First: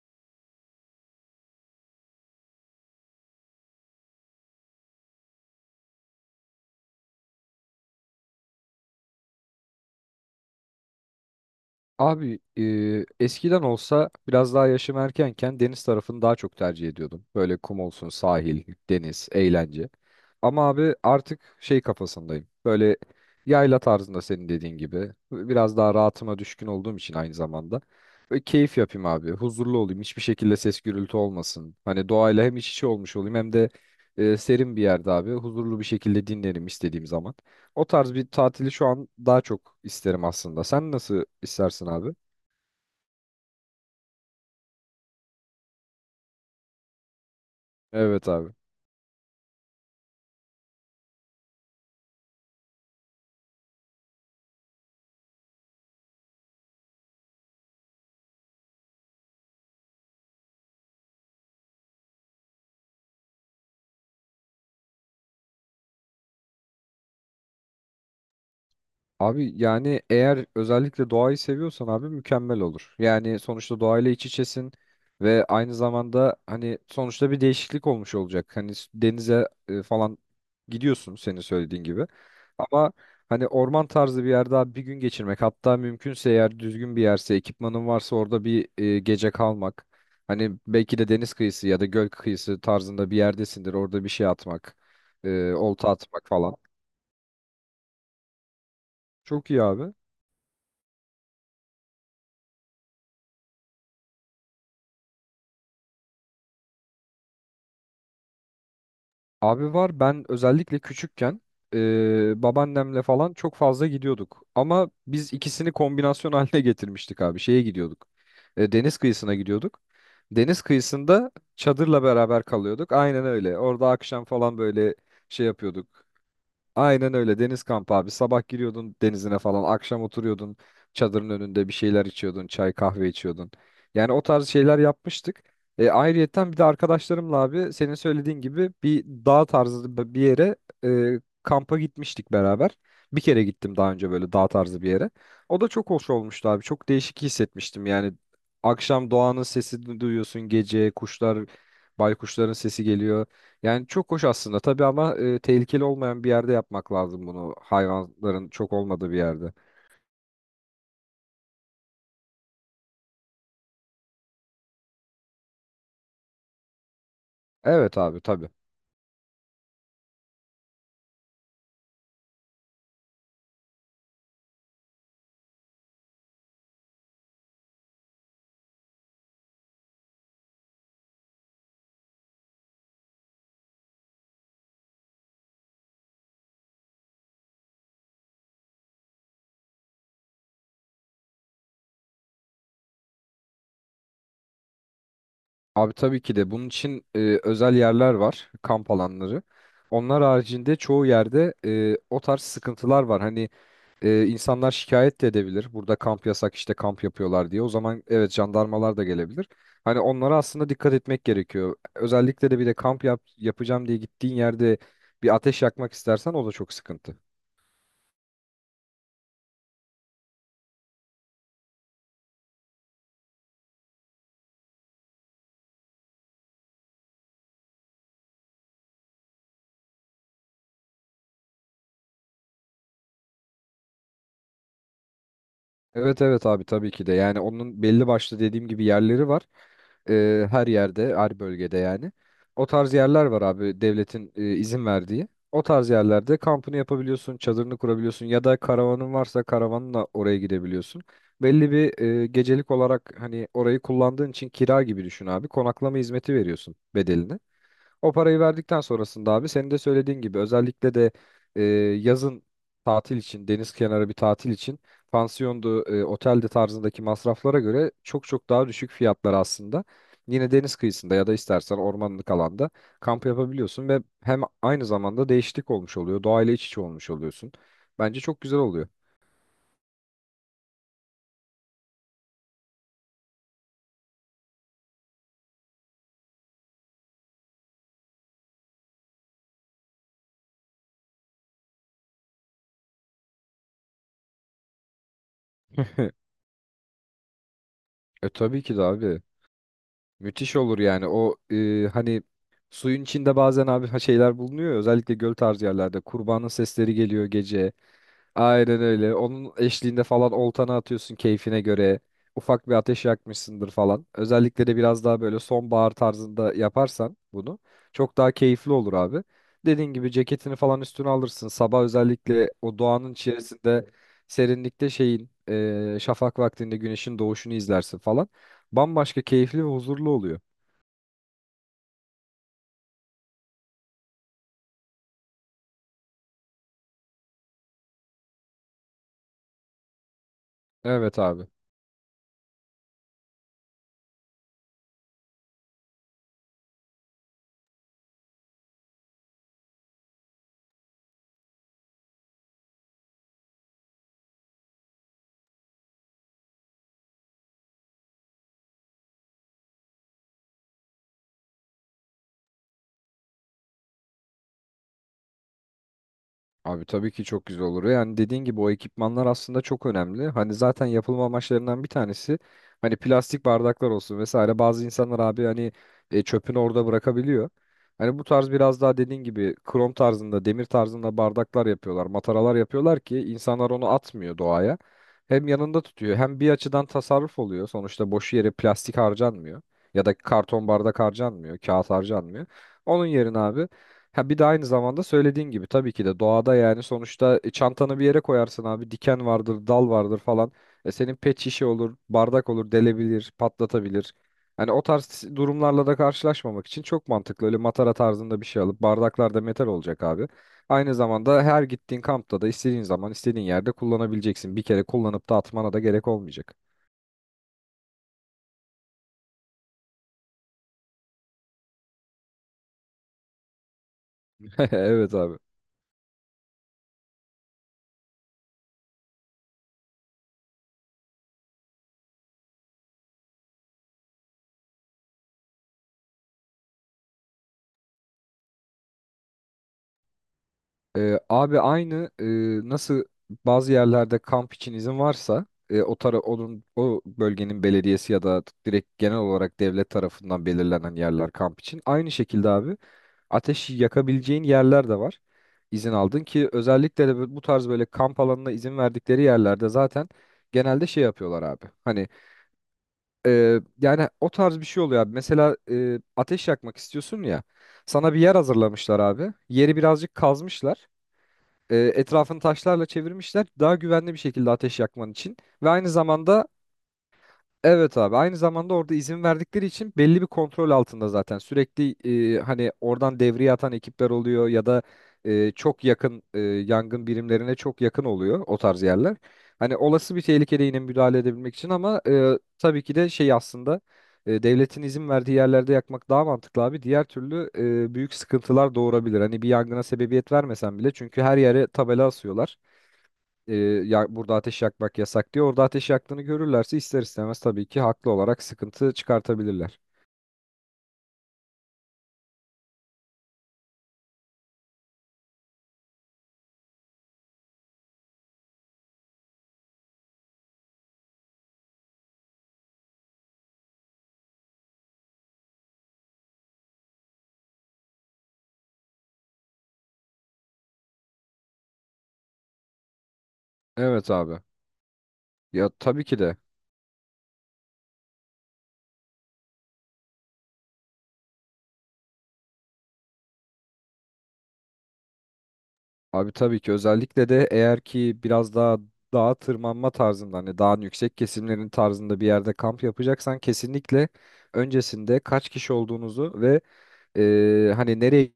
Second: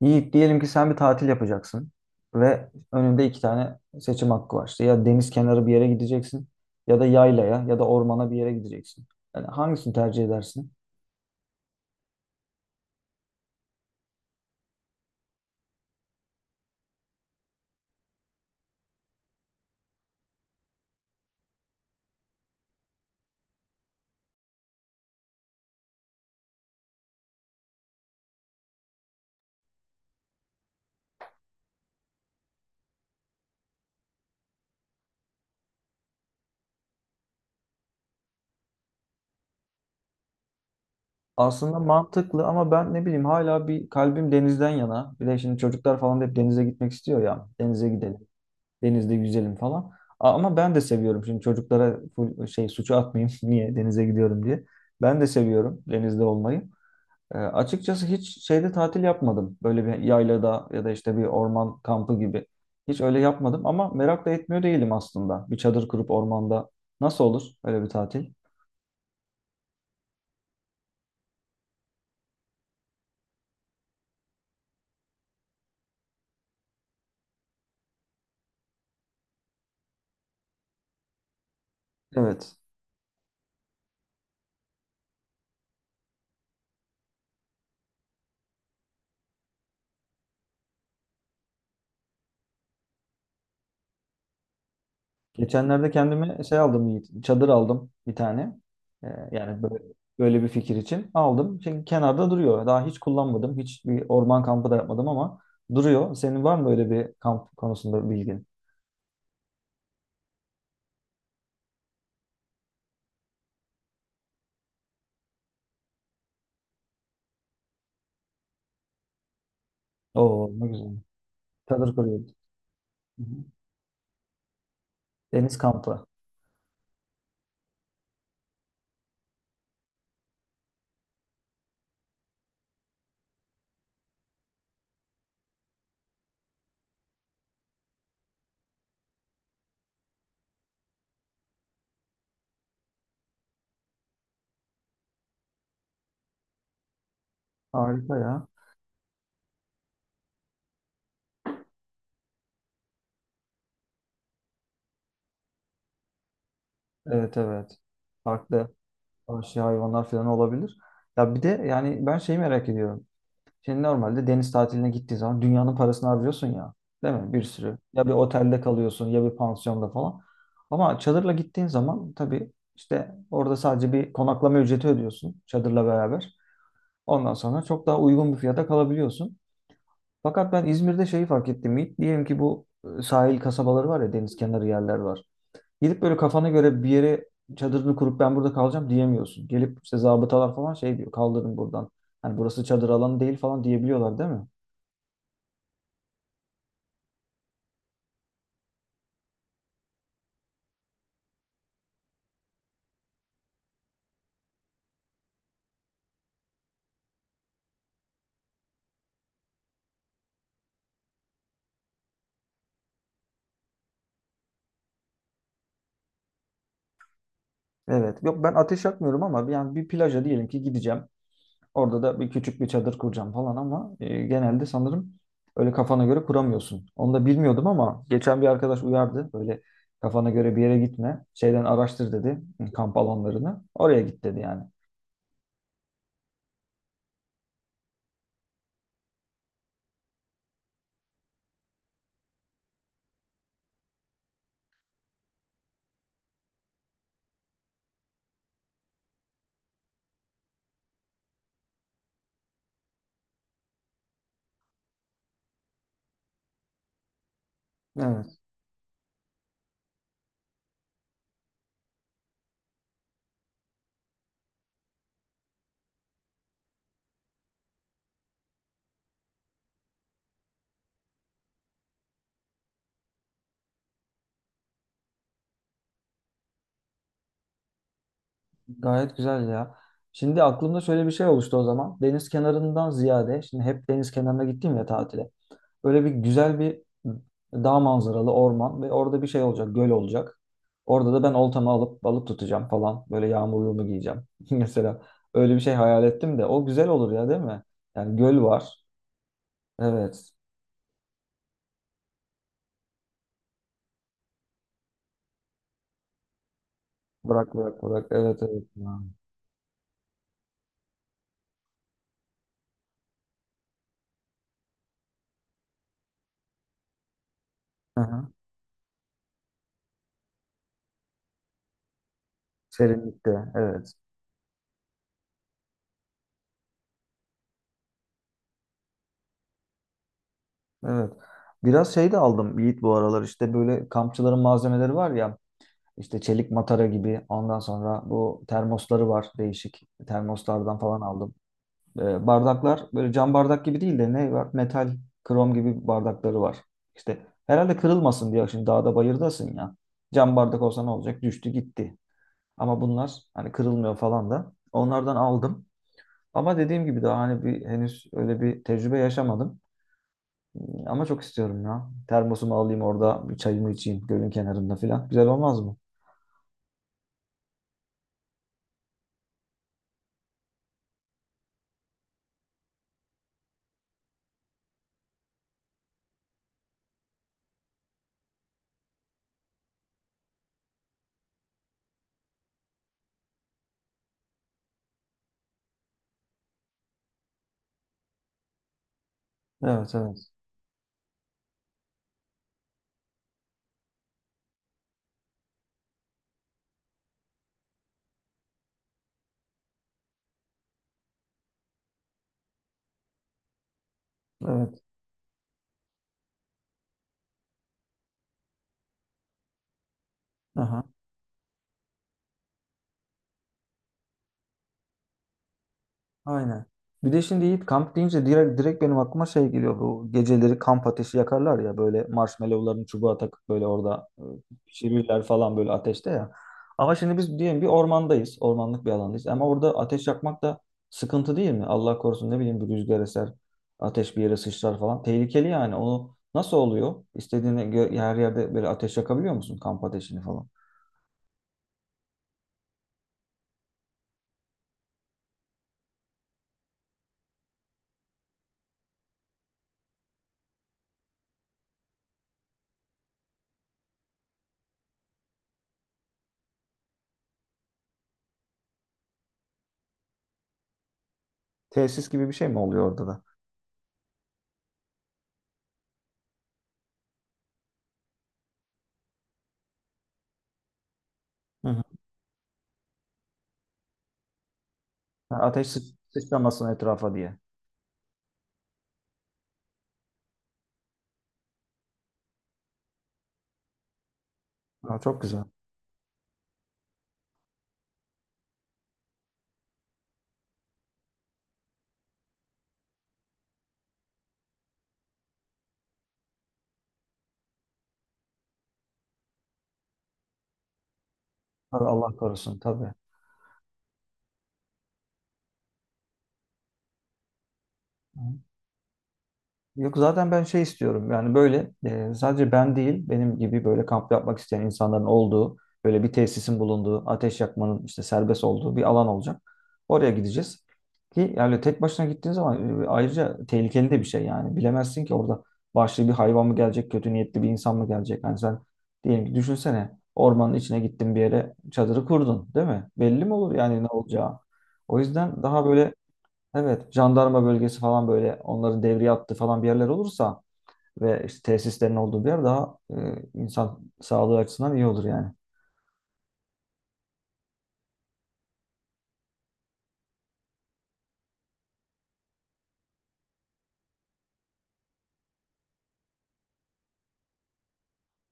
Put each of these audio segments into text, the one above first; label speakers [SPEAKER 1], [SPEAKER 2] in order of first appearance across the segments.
[SPEAKER 1] Yiğit diyelim ki sen bir tatil yapacaksın ve önünde iki tane seçim hakkı var. İşte ya deniz kenarı bir yere gideceksin ya da yaylaya ya da ormana bir yere gideceksin. Yani hangisini tercih edersin?
[SPEAKER 2] Abi eskiden olsa biraz daha yaşım erkenken deniz tarafını daha çok tercih ediyordum. Böyle kum olsun, sahil, deniz, eğlence. Ama abi artık şey kafasındayım. Böyle yayla tarzında senin dediğin gibi. Biraz daha rahatıma düşkün olduğum için aynı zamanda. Böyle keyif yapayım abi. Huzurlu olayım. Hiçbir şekilde ses gürültü olmasın. Hani doğayla hem iç içe olmuş olayım hem de serin bir yerde abi. Huzurlu bir şekilde dinlerim istediğim zaman. O tarz bir tatili şu an daha çok isterim aslında. Sen nasıl
[SPEAKER 1] Aslında
[SPEAKER 2] istersin abi?
[SPEAKER 1] mantıklı ama ben ne bileyim hala bir kalbim denizden yana. Bir de şimdi çocuklar falan da hep denize gitmek istiyor ya. Denize gidelim,
[SPEAKER 2] Evet abi.
[SPEAKER 1] denizde yüzelim falan. Ama ben de seviyorum. Şimdi çocuklara full şey suçu atmayayım niye denize gidiyorum diye. Ben de seviyorum denizde olmayı. Açıkçası hiç şeyde tatil yapmadım. Böyle bir yaylada ya da işte bir orman kampı gibi. Hiç öyle yapmadım ama merak da etmiyor değilim aslında. Bir çadır kurup ormanda nasıl olur öyle bir tatil?
[SPEAKER 2] Abi yani eğer özellikle doğayı seviyorsan abi mükemmel olur. Yani sonuçta doğayla iç içesin ve aynı zamanda hani sonuçta bir değişiklik olmuş olacak. Hani denize falan gidiyorsun senin söylediğin gibi.
[SPEAKER 1] Evet.
[SPEAKER 2] Ama hani orman tarzı bir yerde abi bir gün geçirmek, hatta mümkünse eğer düzgün bir yerse ekipmanın varsa orada bir gece kalmak. Hani belki de deniz kıyısı ya da göl kıyısı tarzında bir yerdesindir, orada bir şey atmak, olta
[SPEAKER 1] Geçenlerde
[SPEAKER 2] atmak
[SPEAKER 1] kendime
[SPEAKER 2] falan.
[SPEAKER 1] şey aldım Yiğit, çadır aldım bir tane. E,
[SPEAKER 2] Çok iyi
[SPEAKER 1] Yani böyle,
[SPEAKER 2] abi.
[SPEAKER 1] böyle bir fikir için aldım. Çünkü kenarda duruyor. Daha hiç kullanmadım. Hiç bir orman kampı da yapmadım ama duruyor. Senin var mı böyle bir kamp konusunda bilgin?
[SPEAKER 2] Abi var, ben özellikle küçükken babaannemle falan çok fazla gidiyorduk. Ama biz ikisini kombinasyon haline getirmiştik abi. Şeye gidiyorduk. Deniz kıyısına gidiyorduk.
[SPEAKER 1] Oo
[SPEAKER 2] Deniz
[SPEAKER 1] ne güzel.
[SPEAKER 2] kıyısında
[SPEAKER 1] Çadır
[SPEAKER 2] çadırla
[SPEAKER 1] kuruyoruz.
[SPEAKER 2] beraber kalıyorduk. Aynen
[SPEAKER 1] Hı hı.
[SPEAKER 2] öyle. Orada akşam falan böyle şey
[SPEAKER 1] Deniz
[SPEAKER 2] yapıyorduk.
[SPEAKER 1] kampı.
[SPEAKER 2] Aynen öyle, deniz kampı abi. Sabah giriyordun denizine falan, akşam oturuyordun çadırın önünde bir şeyler içiyordun, çay kahve içiyordun. Yani o tarz şeyler yapmıştık. Ayrıyetten bir de arkadaşlarımla abi senin söylediğin gibi bir dağ tarzı bir yere kampa gitmiştik beraber. Bir kere gittim daha önce böyle dağ tarzı bir yere. O da çok hoş olmuştu abi. Çok değişik hissetmiştim yani.
[SPEAKER 1] Harika ya.
[SPEAKER 2] Akşam doğanın sesi duyuyorsun gece, kuşlar, baykuşların sesi geliyor. Yani çok hoş aslında tabii, ama tehlikeli olmayan bir yerde yapmak lazım
[SPEAKER 1] Evet,
[SPEAKER 2] bunu.
[SPEAKER 1] evet.
[SPEAKER 2] Hayvanların çok
[SPEAKER 1] Farklı
[SPEAKER 2] olmadığı bir yerde.
[SPEAKER 1] vahşi hayvanlar falan olabilir. Ya bir de yani ben şeyi merak ediyorum. Şimdi normalde deniz tatiline gittiğin zaman dünyanın parasını harcıyorsun ya. Değil mi? Bir sürü.
[SPEAKER 2] Evet
[SPEAKER 1] Ya bir
[SPEAKER 2] abi, tabii.
[SPEAKER 1] otelde kalıyorsun ya bir pansiyonda falan. Ama çadırla gittiğin zaman tabii işte orada sadece bir konaklama ücreti ödüyorsun çadırla beraber. Ondan sonra çok daha uygun bir fiyata kalabiliyorsun. Fakat ben İzmir'de şeyi fark ettim. Yiğit. Diyelim ki bu sahil kasabaları var ya deniz kenarı yerler var. Gidip böyle kafana göre bir yere çadırını kurup ben burada kalacağım diyemiyorsun. Gelip işte zabıtalar falan şey diyor kaldırın buradan. Hani burası çadır alanı değil falan diyebiliyorlar değil mi?
[SPEAKER 2] Abi tabii ki de bunun için özel yerler var, kamp alanları. Onlar haricinde çoğu yerde o tarz sıkıntılar var. Hani insanlar şikayet de edebilir. Burada kamp yasak, işte kamp yapıyorlar diye. O zaman evet, jandarmalar da gelebilir. Hani onlara aslında dikkat etmek gerekiyor. Özellikle de bir de kamp yap, yapacağım diye gittiğin yerde bir ateş yakmak istersen o da çok sıkıntı.
[SPEAKER 1] Evet. Yok ben ateş yakmıyorum ama yani bir plaja diyelim ki gideceğim. Orada da bir küçük bir çadır kuracağım falan ama genelde sanırım öyle kafana göre kuramıyorsun. Onu da bilmiyordum ama geçen bir arkadaş uyardı. Böyle kafana göre bir yere gitme. Şeyden araştır dedi kamp alanlarını. Oraya git dedi yani.
[SPEAKER 2] Evet evet abi, tabii ki de. Yani onun belli başlı dediğim gibi yerleri var. Her yerde, her bölgede yani o tarz yerler var abi. Devletin izin verdiği o tarz yerlerde kampını yapabiliyorsun, çadırını kurabiliyorsun ya da karavanın varsa karavanla oraya gidebiliyorsun. Belli bir gecelik olarak hani orayı kullandığın için kira gibi düşün abi, konaklama hizmeti veriyorsun bedelini. O parayı
[SPEAKER 1] Evet.
[SPEAKER 2] verdikten sonrasında abi senin de söylediğin gibi özellikle de e, yazın tatil için, deniz kenarı bir tatil için pansiyondu, otelde tarzındaki masraflara göre çok çok daha düşük fiyatlar aslında. Yine deniz kıyısında ya da istersen ormanlık alanda kamp yapabiliyorsun ve hem aynı zamanda değişiklik olmuş oluyor, doğayla iç içe olmuş oluyorsun. Bence çok güzel oluyor.
[SPEAKER 1] Gayet güzel ya. Şimdi aklımda şöyle bir şey oluştu o zaman. Deniz kenarından ziyade, şimdi hep deniz kenarına gittim ya tatile. Böyle bir güzel bir dağ manzaralı orman ve orada bir şey olacak, göl olacak. Orada da ben oltamı alıp balık tutacağım falan. Böyle yağmurluğumu giyeceğim. Mesela öyle bir şey hayal ettim de o güzel olur ya değil mi? Yani
[SPEAKER 2] E,
[SPEAKER 1] göl
[SPEAKER 2] tabii ki de
[SPEAKER 1] var.
[SPEAKER 2] abi.
[SPEAKER 1] Evet.
[SPEAKER 2] Müthiş olur yani. O hani suyun içinde bazen abi şeyler bulunuyor ya, özellikle göl tarzı yerlerde kurbanın sesleri geliyor
[SPEAKER 1] Bırak,
[SPEAKER 2] gece.
[SPEAKER 1] bırak, bırak. Evet, evet.
[SPEAKER 2] Aynen
[SPEAKER 1] Ya.
[SPEAKER 2] öyle, onun eşliğinde falan oltana atıyorsun keyfine göre, ufak bir ateş yakmışsındır falan. Özellikle de biraz daha böyle sonbahar tarzında yaparsan bunu
[SPEAKER 1] Hı
[SPEAKER 2] çok daha
[SPEAKER 1] hı.
[SPEAKER 2] keyifli olur abi. Dediğin gibi ceketini falan üstüne alırsın sabah, özellikle o doğanın
[SPEAKER 1] Serinlikte.
[SPEAKER 2] içerisinde
[SPEAKER 1] Evet.
[SPEAKER 2] serinlikte, şeyin şafak vaktinde güneşin doğuşunu izlersin falan. Bambaşka keyifli ve huzurlu oluyor.
[SPEAKER 1] Evet. Biraz şey de aldım Yiğit bu aralar işte böyle kampçıların malzemeleri var ya. İşte çelik matara gibi. Ondan sonra bu termosları var değişik. Termoslardan falan
[SPEAKER 2] Evet
[SPEAKER 1] aldım.
[SPEAKER 2] abi.
[SPEAKER 1] Bardaklar böyle cam bardak gibi değil de ne var? Metal, krom gibi bardakları var. İşte herhalde kırılmasın diye şimdi dağda bayırdasın ya. Cam bardak olsa ne olacak? Düştü gitti. Ama bunlar hani kırılmıyor falan da. Onlardan aldım. Ama dediğim gibi daha hani bir henüz öyle bir tecrübe yaşamadım. Ama çok istiyorum ya. Termosumu alayım orada bir çayımı içeyim gölün kenarında falan. Güzel olmaz mı?
[SPEAKER 2] Abi tabii ki çok güzel olur. Yani dediğin gibi o ekipmanlar aslında çok önemli. Hani zaten yapılma amaçlarından bir tanesi, hani plastik bardaklar olsun vesaire. Bazı insanlar abi hani çöpünü orada bırakabiliyor. Hani bu tarz biraz daha dediğin gibi krom tarzında, demir tarzında bardaklar yapıyorlar, mataralar yapıyorlar ki insanlar onu atmıyor doğaya. Hem yanında tutuyor, hem bir açıdan tasarruf oluyor. Sonuçta boş yere plastik harcanmıyor
[SPEAKER 1] Evet,
[SPEAKER 2] ya da
[SPEAKER 1] evet.
[SPEAKER 2] karton bardak harcanmıyor, kağıt harcanmıyor. Onun yerine abi. Ha bir de aynı zamanda söylediğin gibi tabii ki de doğada yani sonuçta çantanı bir yere koyarsın abi, diken vardır, dal vardır falan. E senin pet şişe olur, bardak olur, delebilir, patlatabilir. Hani o
[SPEAKER 1] Evet.
[SPEAKER 2] tarz durumlarla da karşılaşmamak için çok mantıklı. Öyle matara tarzında bir şey alıp bardaklar da metal olacak abi.
[SPEAKER 1] Aha.
[SPEAKER 2] Aynı zamanda her gittiğin kampta da istediğin zaman istediğin yerde kullanabileceksin. Bir kere kullanıp da atmana da gerek olmayacak.
[SPEAKER 1] Aynen. Bir de şimdi Yiğit kamp deyince direkt, direkt benim aklıma şey geliyor. Bu geceleri kamp ateşi yakarlar ya böyle marshmallowlarını çubuğa takıp böyle orada
[SPEAKER 2] Evet
[SPEAKER 1] pişirirler
[SPEAKER 2] abi.
[SPEAKER 1] falan böyle ateşte ya. Ama şimdi biz diyelim bir ormandayız. Ormanlık bir alandayız. Ama orada ateş yakmak da sıkıntı değil mi? Allah korusun ne bileyim bir rüzgar eser, ateş bir yere sıçrar falan. Tehlikeli yani. Onu nasıl oluyor? Her yerde böyle ateş yakabiliyor musun kamp ateşini falan?
[SPEAKER 2] Abi aynı nasıl, bazı yerlerde kamp için izin varsa o tara onun o bölgenin belediyesi ya da direkt genel olarak devlet tarafından belirlenen yerler kamp için, aynı şekilde abi ateş yakabileceğin yerler de var. İzin aldın ki özellikle de bu tarz böyle kamp alanına izin verdikleri yerlerde zaten genelde şey yapıyorlar abi, hani
[SPEAKER 1] Tesis gibi bir şey mi oluyor orada da?
[SPEAKER 2] yani o tarz bir şey oluyor abi. Mesela ateş yakmak istiyorsun ya, sana bir yer hazırlamışlar abi, yeri birazcık kazmışlar,
[SPEAKER 1] Hı hı.
[SPEAKER 2] etrafını taşlarla çevirmişler daha güvenli bir şekilde ateş yakman için
[SPEAKER 1] Ha,
[SPEAKER 2] ve aynı zamanda.
[SPEAKER 1] Sıçramasın etrafa diye.
[SPEAKER 2] Evet abi, aynı zamanda orada izin verdikleri için belli bir kontrol altında zaten sürekli hani oradan devriye atan ekipler oluyor ya da
[SPEAKER 1] Ha, çok güzel.
[SPEAKER 2] çok yakın yangın birimlerine çok yakın oluyor o tarz yerler. Hani olası bir tehlikede yine müdahale edebilmek için. Ama tabii ki de şey aslında, devletin izin verdiği yerlerde yakmak daha mantıklı abi. Diğer türlü büyük sıkıntılar doğurabilir. Hani bir yangına sebebiyet vermesen bile, çünkü her yere
[SPEAKER 1] Tabii
[SPEAKER 2] tabela
[SPEAKER 1] Allah
[SPEAKER 2] asıyorlar
[SPEAKER 1] korusun tabii.
[SPEAKER 2] e, ya burada ateş yakmak yasak diye, orada ateş yaktığını görürlerse ister istemez tabii ki haklı
[SPEAKER 1] Hı.
[SPEAKER 2] olarak sıkıntı çıkartabilirler.
[SPEAKER 1] Yok zaten ben şey istiyorum yani böyle sadece ben değil benim gibi böyle kamp yapmak isteyen insanların olduğu böyle bir tesisin bulunduğu ateş yakmanın işte serbest olduğu bir alan olacak. Oraya gideceğiz ki yani tek başına gittiğin zaman ayrıca tehlikeli de bir şey yani bilemezsin ki orada vahşi bir hayvan mı gelecek kötü niyetli bir insan mı gelecek. Hani sen diyelim ki düşünsene ormanın içine gittin bir yere çadırı kurdun değil mi? Belli mi olur yani ne
[SPEAKER 2] Evet abi.
[SPEAKER 1] olacağı? O yüzden daha
[SPEAKER 2] Ya
[SPEAKER 1] böyle
[SPEAKER 2] tabii ki de.
[SPEAKER 1] evet, jandarma bölgesi falan böyle onların devriye attığı falan bir yerler olursa ve işte tesislerin olduğu bir yer daha insan sağlığı açısından iyi olur yani.
[SPEAKER 2] Abi tabii ki, özellikle de eğer ki biraz daha dağa tırmanma tarzında hani dağın yüksek kesimlerin tarzında bir yerde kamp yapacaksan kesinlikle öncesinde kaç kişi olduğunuzu ve hani nereye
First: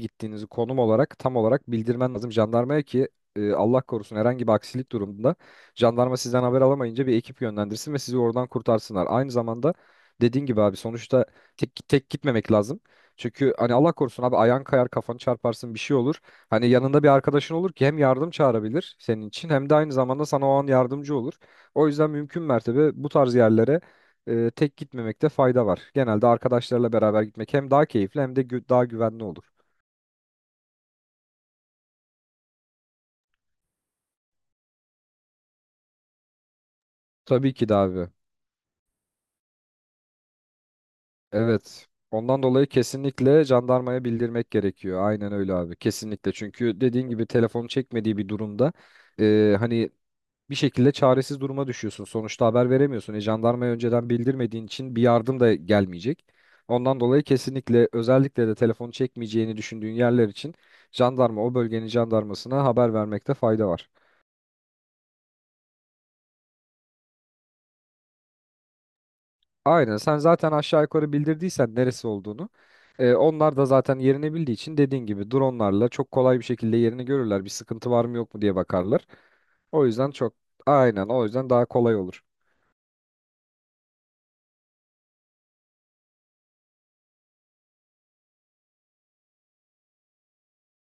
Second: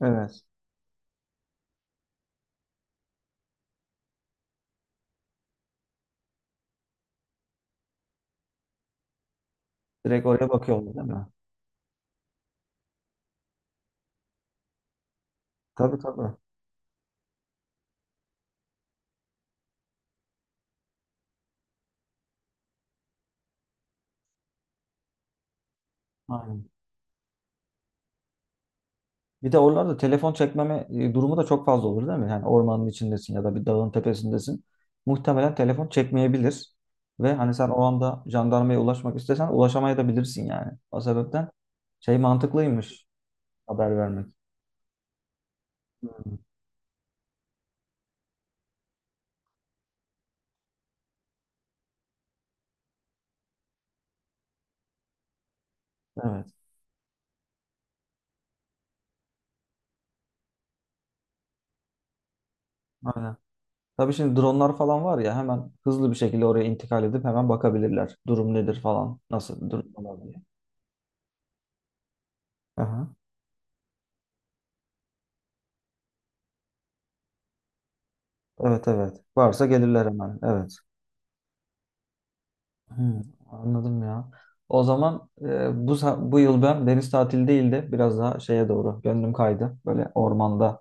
[SPEAKER 1] Evet.
[SPEAKER 2] konum olarak tam olarak bildirmen lazım jandarmaya ki Allah korusun herhangi bir aksilik durumunda jandarma sizden haber alamayınca bir ekip yönlendirsin ve sizi oradan kurtarsınlar. Aynı zamanda
[SPEAKER 1] Direkt
[SPEAKER 2] dediğin
[SPEAKER 1] oraya
[SPEAKER 2] gibi abi
[SPEAKER 1] bakıyorlar değil
[SPEAKER 2] sonuçta
[SPEAKER 1] mi?
[SPEAKER 2] tek tek gitmemek lazım. Çünkü hani Allah korusun abi, ayağın kayar, kafanı çarparsın, bir şey
[SPEAKER 1] Tabii,
[SPEAKER 2] olur.
[SPEAKER 1] tabii.
[SPEAKER 2] Hani yanında bir arkadaşın olur ki hem yardım çağırabilir senin için hem de aynı zamanda sana o an yardımcı olur. O yüzden mümkün mertebe bu tarz yerlere tek gitmemekte fayda var. Genelde
[SPEAKER 1] Aynen.
[SPEAKER 2] arkadaşlarla beraber gitmek hem daha keyifli hem de daha güvenli olur.
[SPEAKER 1] Bir de oralarda telefon çekmeme durumu da çok fazla olur değil mi? Yani ormanın içindesin ya da bir dağın tepesindesin. Muhtemelen telefon çekmeyebilir. Ve hani
[SPEAKER 2] Tabii
[SPEAKER 1] sen
[SPEAKER 2] ki de
[SPEAKER 1] o
[SPEAKER 2] abi.
[SPEAKER 1] anda jandarmaya ulaşmak istesen ulaşamayabilirsin yani. O sebepten
[SPEAKER 2] Evet.
[SPEAKER 1] şey
[SPEAKER 2] Ondan dolayı
[SPEAKER 1] mantıklıymış
[SPEAKER 2] kesinlikle
[SPEAKER 1] haber
[SPEAKER 2] jandarmaya
[SPEAKER 1] vermek.
[SPEAKER 2] bildirmek gerekiyor. Aynen öyle abi. Kesinlikle.
[SPEAKER 1] Hmm,
[SPEAKER 2] Çünkü dediğin gibi telefonu çekmediği bir durumda hani bir şekilde çaresiz duruma düşüyorsun. Sonuçta haber veremiyorsun. E, jandarmaya önceden bildirmediğin için bir yardım da gelmeyecek.
[SPEAKER 1] evet,
[SPEAKER 2] Ondan dolayı kesinlikle özellikle de telefonu çekmeyeceğini düşündüğün yerler için jandarma o bölgenin jandarmasına haber vermekte
[SPEAKER 1] aynen.
[SPEAKER 2] fayda var.
[SPEAKER 1] Tabii şimdi dronlar falan var ya hemen hızlı bir şekilde oraya intikal edip hemen bakabilirler. Durum nedir falan, nasıl durum
[SPEAKER 2] Aynen, sen
[SPEAKER 1] falan diye.
[SPEAKER 2] zaten aşağı yukarı bildirdiysen neresi olduğunu
[SPEAKER 1] Aha.
[SPEAKER 2] onlar da zaten yerini bildiği için dediğin gibi dronlarla çok kolay bir şekilde yerini görürler. Bir sıkıntı var mı yok mu diye
[SPEAKER 1] Evet,
[SPEAKER 2] bakarlar.
[SPEAKER 1] evet. Varsa
[SPEAKER 2] O
[SPEAKER 1] gelirler
[SPEAKER 2] yüzden çok,
[SPEAKER 1] hemen. Evet.
[SPEAKER 2] aynen, o yüzden daha kolay olur.
[SPEAKER 1] Hmm, anladım ya. O zaman bu yıl ben deniz tatili değil de biraz daha şeye doğru gönlüm kaydı. Böyle ormanda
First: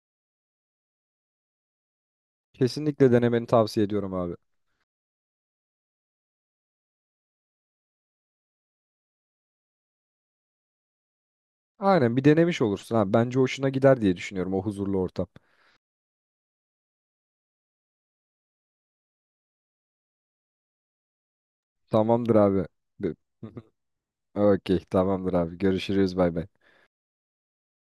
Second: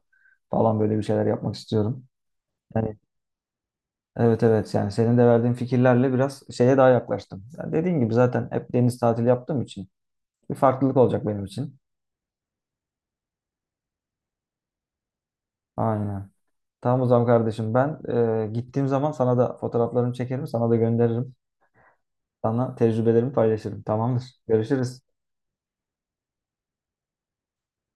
[SPEAKER 1] falan böyle bir şeyler yapmak istiyorum. Yani
[SPEAKER 2] Kesinlikle denemeni tavsiye ediyorum abi.
[SPEAKER 1] evet, evet yani senin de verdiğin fikirlerle biraz şeye daha yaklaştım. Yani dediğin gibi zaten hep deniz tatili yaptığım için bir farklılık olacak benim için.
[SPEAKER 2] Aynen, bir denemiş olursun ha. Bence hoşuna gider diye düşünüyorum, o huzurlu ortam.
[SPEAKER 1] Aynen. Tamam o zaman kardeşim ben gittiğim zaman sana da fotoğraflarımı çekerim, sana da gönderirim.
[SPEAKER 2] Tamamdır abi.
[SPEAKER 1] Sana
[SPEAKER 2] Be-
[SPEAKER 1] tecrübelerimi paylaşırım. Tamamdır.
[SPEAKER 2] Okey,
[SPEAKER 1] Görüşürüz.
[SPEAKER 2] tamamdır abi. Görüşürüz, bay bay.